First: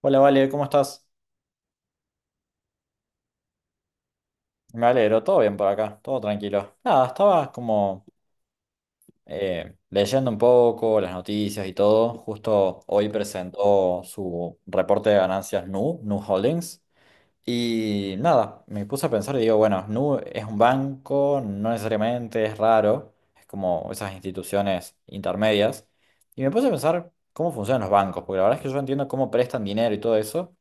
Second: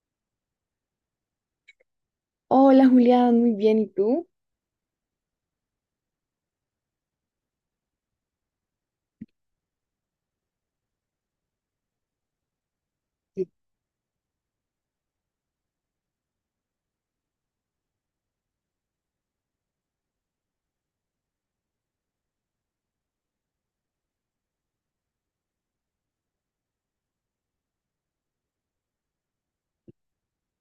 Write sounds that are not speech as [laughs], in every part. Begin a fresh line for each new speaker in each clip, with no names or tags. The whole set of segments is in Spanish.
Hola, Vale, ¿cómo estás?
Hola Julián, muy bien, ¿y tú?
Me alegro, todo bien por acá, todo tranquilo. Nada, estaba como leyendo un poco las noticias y todo. Justo hoy
Sí,
presentó su reporte de ganancias Nu, Nu Holdings. Y nada, me puse a pensar y digo, bueno, Nu es un banco, no necesariamente, es raro, es como esas instituciones intermedias. Y me puse a pensar cómo funcionan los bancos, porque la verdad es que yo entiendo cómo prestan dinero y todo eso,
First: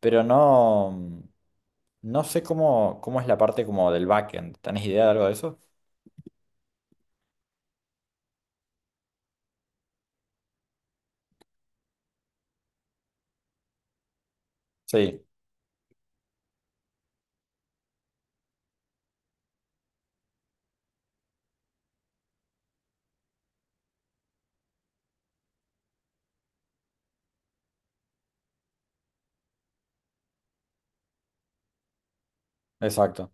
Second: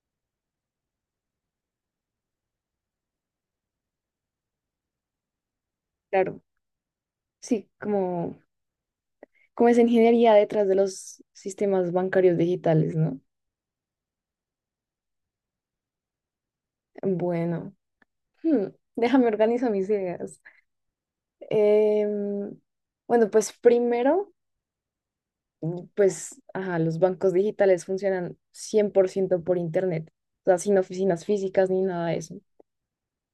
pero no. No sé cómo es la parte como del backend. ¿Tenés idea de algo de eso?
claro, sí, como es ingeniería detrás de los sistemas bancarios digitales, ¿no?
Sí,
Bueno, hmm, déjame organizar mis ideas. Em, bueno, pues primero, pues, ajá, los bancos digitales funcionan 100% por ciento por internet, o sea, sin oficinas físicas ni nada de eso.
exacto.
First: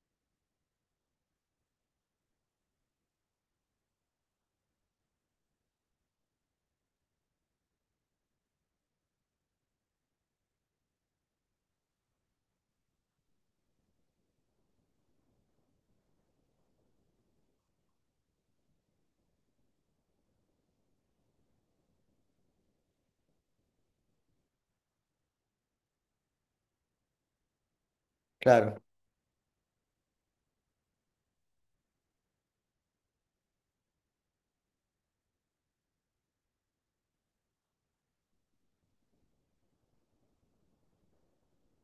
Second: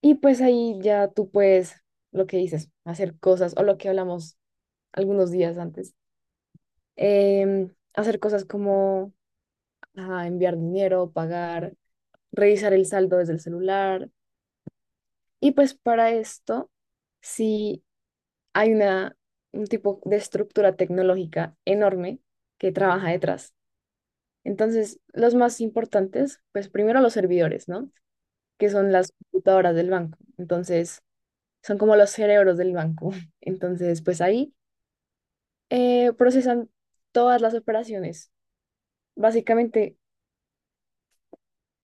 Y pues ahí ya tú puedes, lo que dices, hacer cosas, o lo que hablamos algunos días antes, hacer cosas como a enviar dinero, pagar, revisar el saldo desde el celular. Y pues para esto, sí hay un tipo de estructura tecnológica enorme que trabaja detrás. Entonces, los más importantes, pues primero los servidores, ¿no? Que
Claro.
son las computadoras del banco. Entonces, son como los cerebros del banco. [laughs] Entonces, pues ahí procesan todas las operaciones, básicamente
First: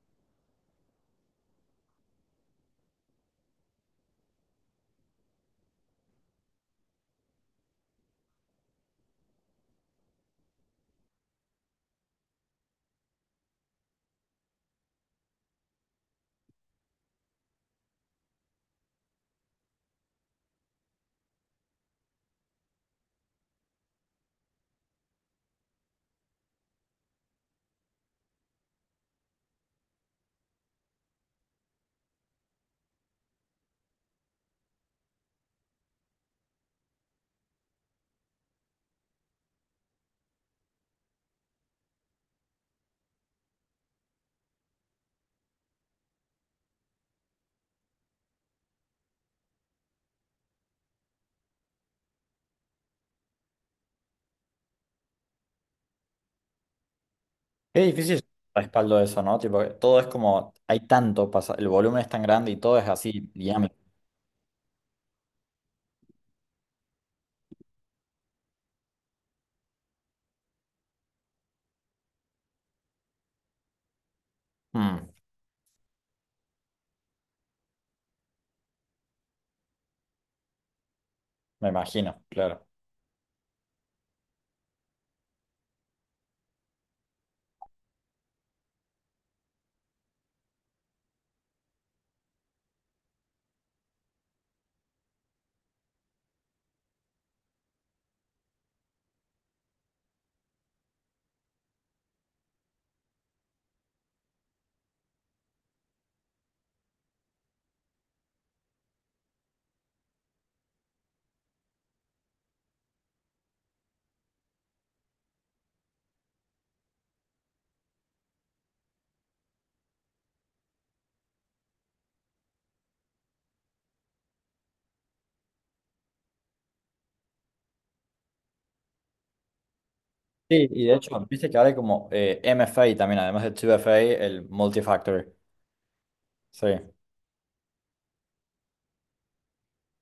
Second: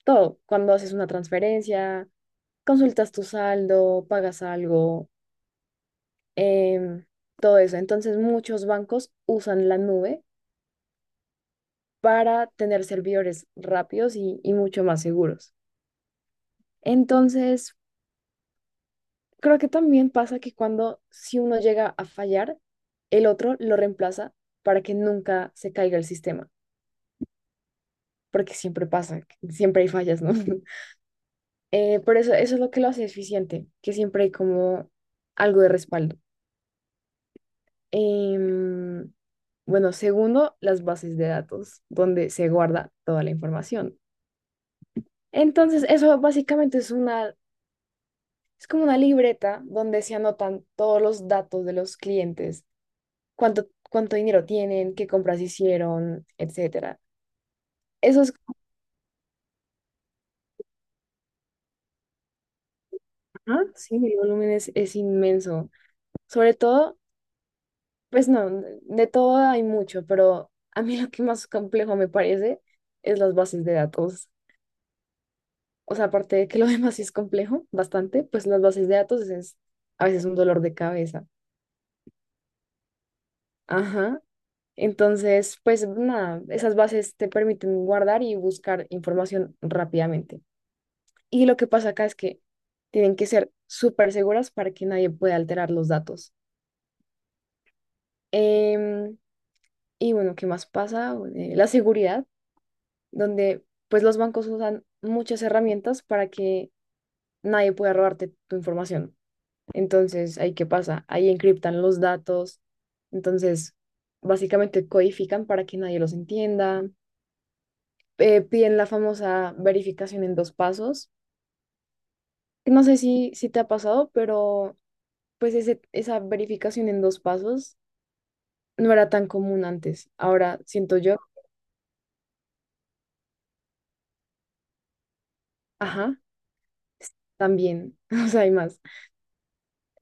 todo, cuando haces una transferencia consultas tu saldo, pagas algo, em, todo eso. Entonces, muchos bancos usan la nube para tener servidores rápidos y mucho más seguros. Entonces, creo que también pasa que cuando si uno llega a fallar, el otro lo reemplaza para que nunca se caiga el sistema, porque siempre pasa, siempre hay fallas, ¿no? [laughs] Por eso, eso es lo que lo hace eficiente, que siempre hay como algo de respaldo. Em, bueno, segundo, las bases de datos, donde se guarda toda la información. Entonces, eso básicamente es una, es como una libreta donde se anotan todos los datos de los clientes, cuánto dinero tienen, qué compras hicieron, etcétera.
Qué difícil
Eso es,
respaldo eso, ¿no? Tipo, todo es como, hay tanto, pasa, el volumen es tan grande y todo es así
ajá,
dinámico.
sí, el volumen es inmenso. Sobre todo, pues no, de todo hay mucho, pero a mí lo que más complejo me parece es las bases de datos.
Mm,
O sea, aparte de que lo [laughs] demás sí es complejo, bastante, pues las bases de datos es a veces un dolor de cabeza.
me imagino, claro.
Ajá. Entonces, pues nada, esas bases te permiten guardar y buscar información rápidamente. Y lo que pasa acá es que tienen que ser súper seguras para que nadie pueda alterar los datos. Em, y bueno, ¿qué más pasa? Bueno, la seguridad, donde pues los bancos usan muchas herramientas para que nadie pueda robarte tu información. Entonces, ¿ahí qué pasa? Ahí encriptan los datos. Entonces, básicamente codifican para que nadie los entienda. Piden la famosa verificación en dos pasos. No sé si te ha pasado, pero pues esa verificación en dos pasos no era tan común antes. Ahora
Sí, y de
siento yo,
hecho, viste que ahora hay como MFA también, además de 2FA, el multifactor.
ajá,
Sí,
también. [laughs] O sea, hay más,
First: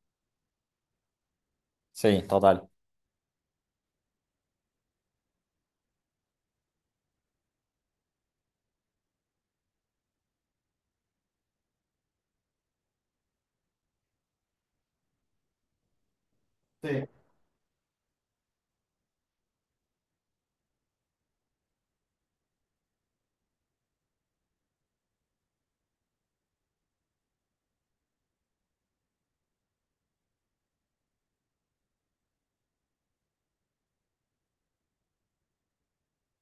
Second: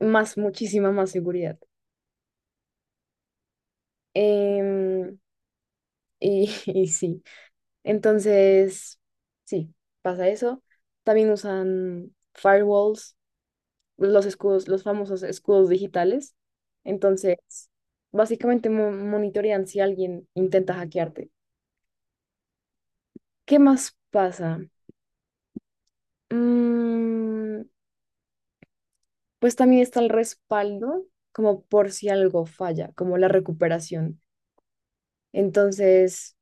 más, muchísima más seguridad.
sí, total.
Em, y, [laughs] y sí. Entonces, sí, pasa eso. También usan firewalls, los escudos, los famosos escudos digitales.
Sí,
Entonces, básicamente monitorean si alguien intenta hackearte. ¿Qué más pasa? Mm, pues también está el respaldo, como por si algo falla, como la recuperación. Entonces,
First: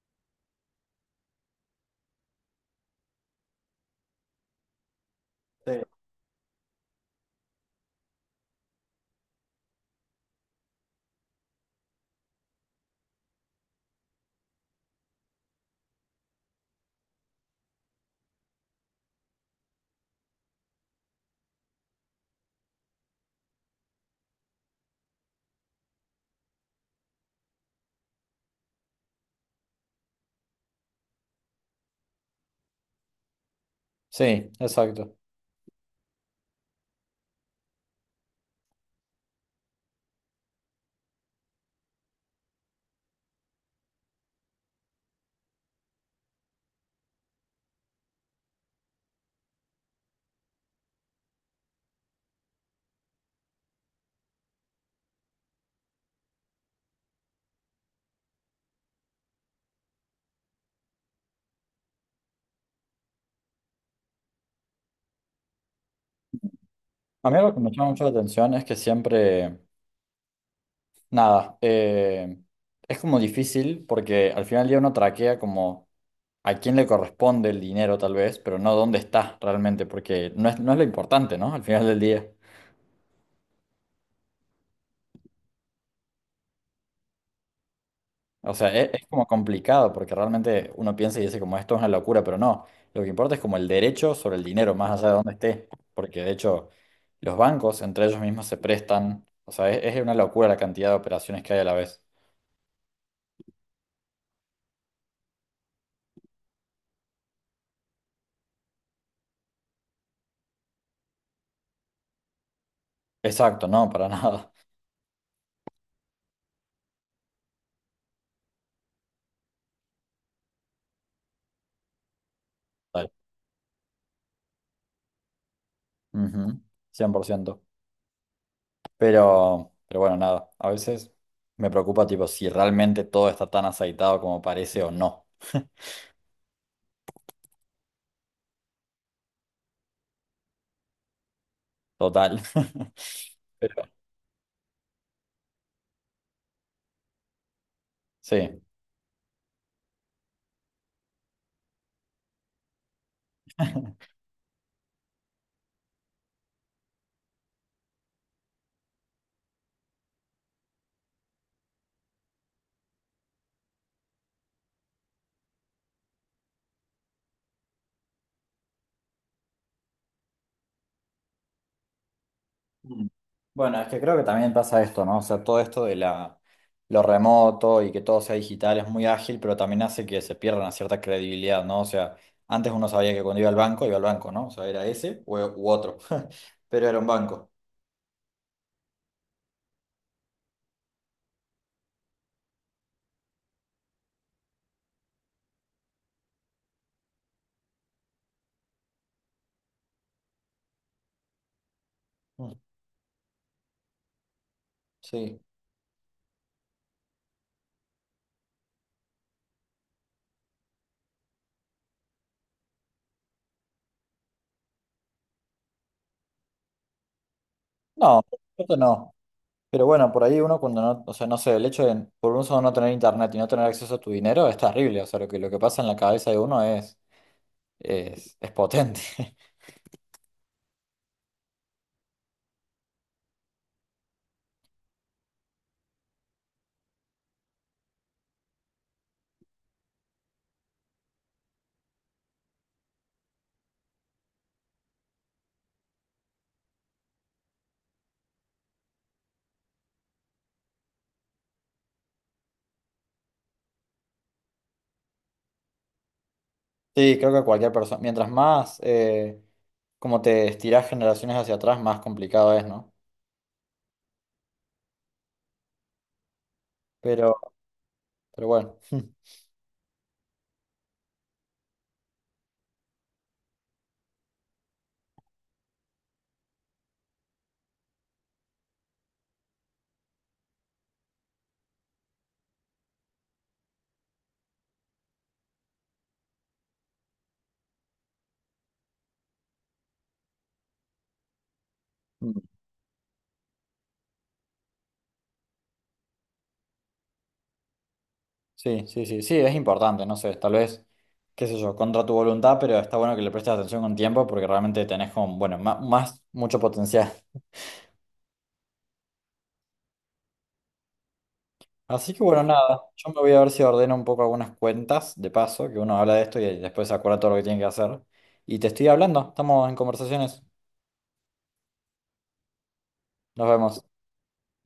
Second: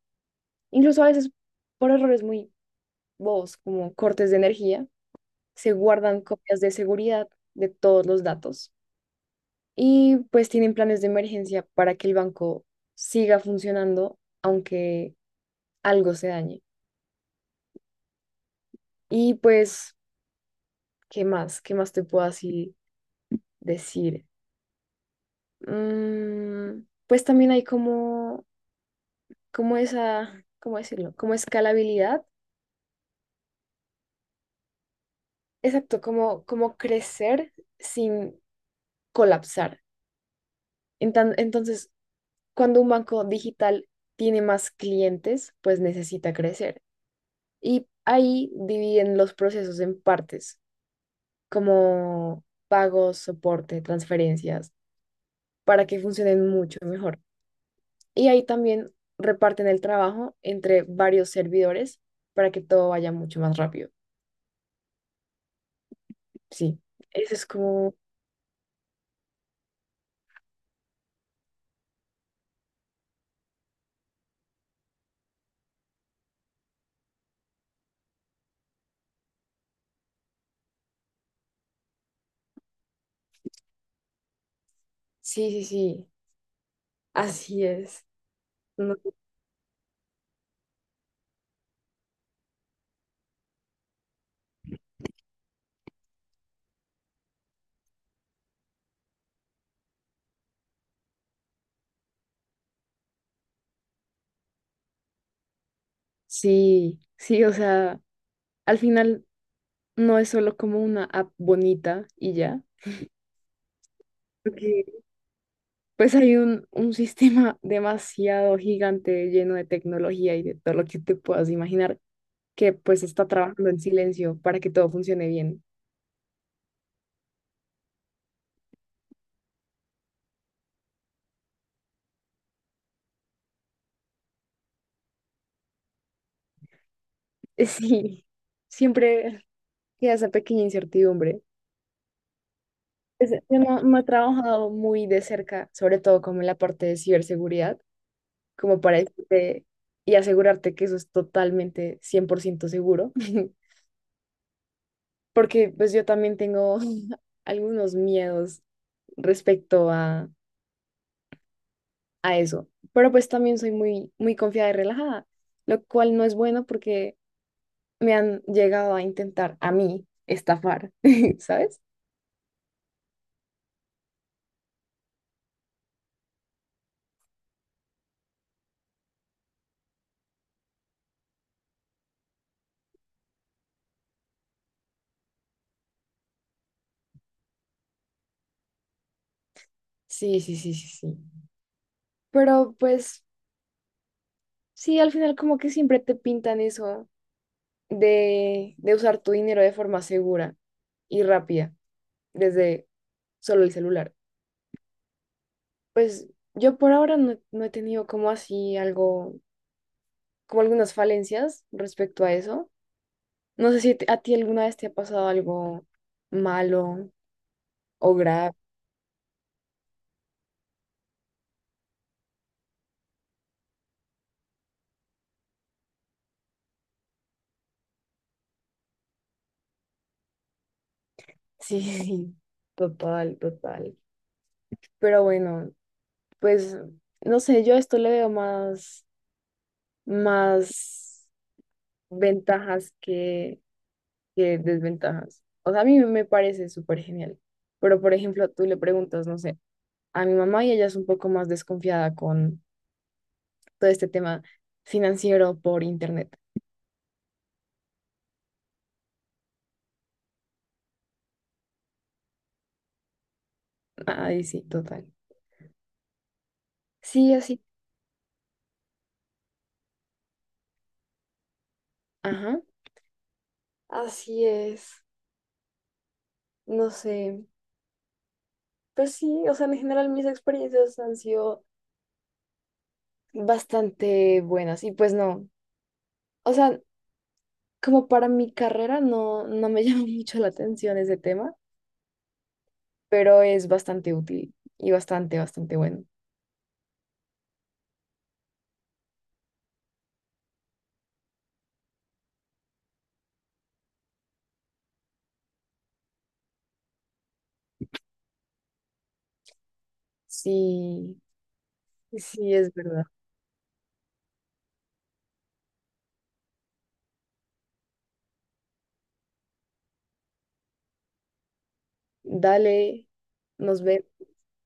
incluso a veces por errores muy bobos, como cortes de energía, se
sí.
guardan copias de seguridad de todos los datos y pues tienen planes de emergencia para que el banco siga funcionando aunque algo se dañe. Y pues, ¿qué más? ¿Qué más te puedo así decir? Mm, pues también hay como, como esa, ¿cómo decirlo? Como escalabilidad.
Sí, exacto.
Exacto, como, como crecer sin colapsar. Entonces, cuando un banco digital tiene más clientes, pues necesita crecer. Y ahí dividen los procesos en partes como pagos, soporte, transferencias, para que funcionen mucho mejor. Y ahí también reparten el trabajo entre varios servidores para que todo vaya mucho más rápido. Sí,
A
eso
mí
es
algo que me llama
como,
mucho la atención es que siempre nada, es como difícil porque al final del día uno traquea como a quién le corresponde el dinero tal vez, pero no dónde está realmente, porque no es lo importante, ¿no? Al final del día.
sí, sí, sí, así es.
O sea,
No-
es como complicado porque realmente uno piensa y dice como esto es una locura, pero no, lo que importa es como el derecho sobre el dinero, más allá de dónde esté, porque de hecho los bancos entre ellos mismos se prestan, o sea, es una locura la cantidad de operaciones que hay a la vez.
sí, sí, o sea, al final no es solo como una app bonita y ya.
Exacto, no, para [laughs] nada.
Porque pues hay un [laughs] sistema demasiado gigante lleno de tecnología y de todo lo que te puedas imaginar que pues
Tal.
está trabajando en silencio para que todo funcione bien. [laughs]
Ujú, cien por ciento. Pero, bueno, nada, a veces me preocupa tipo si realmente todo está tan aceitado como parece o no.
Sí, siempre queda esa pequeña incertidumbre.
Total. [laughs]
Yo no,
Pero
no he trabajado muy de cerca, sobre todo como en la parte de ciberseguridad,
sí.
como para decirte y asegurarte que eso es totalmente 100% seguro, [laughs] porque pues yo también tengo [laughs] algunos miedos respecto a eso, pero pues también soy muy, muy confiada y relajada, lo cual no es bueno porque me han llegado a intentar a mí estafar, [laughs] ¿sabes?
Mm. Bueno, es que creo que también pasa esto, ¿no? O sea, todo esto de la, lo remoto y que todo sea digital es muy ágil, pero también hace que se pierda una cierta credibilidad, ¿no? O sea, antes uno sabía que cuando iba al banco, ¿no? O sea, era ese u otro, [laughs] pero era un banco.
Sí, sí, sí, sí, sí. Pero pues sí, al final como que siempre te pintan eso de usar tu dinero de forma segura y rápida
Mm,
desde solo el celular.
sí.
Pues yo por ahora no he tenido como así algo, como algunas falencias respecto a eso. No sé si a ti alguna vez te ha pasado algo malo o
No,
grave.
esto no. Pero bueno, por ahí uno cuando no, o sea, no sé, el hecho de por un solo no tener internet y no tener acceso a tu dinero es terrible, o sea, lo que pasa en la cabeza de uno es potente. [laughs]
Sí, [laughs] sí, total, total. Pero bueno, pues no sé, yo a esto le veo más ventajas que desventajas. O sea, a mí me parece súper genial. Pero, por ejemplo, tú le preguntas, no sé, a mi mamá y ella es un poco más desconfiada con todo este tema financiero por internet.
Sí, creo que cualquier persona, mientras más como te estirás generaciones hacia atrás, más complicado es, ¿no?
Ay, sí, total. Sí,
Pero,
así,
bueno, [laughs]
Ajá. Así es. No sé. Pues sí, o sea, en general mis experiencias han sido bastante buenas. Y pues no. O sea, como para mi carrera no, me [laughs] llama mucho la atención ese tema,
mm.
pero es bastante útil y bastante, bastante bueno.
Sí, sí, sí, sí, es importante, no sé, tal vez, qué sé yo, contra tu voluntad, pero está bueno que le prestes atención con tiempo porque realmente tenés como, bueno, más mucho potencial.
Sí,
Así que bueno,
sí es
nada,
verdad.
yo me voy a ver si ordeno un poco algunas cuentas, de paso, que uno habla de esto y después se acuerda todo lo que tiene que hacer. Y te estoy hablando, estamos en conversaciones.
Dale,
Nos
nos
vemos.
vemos.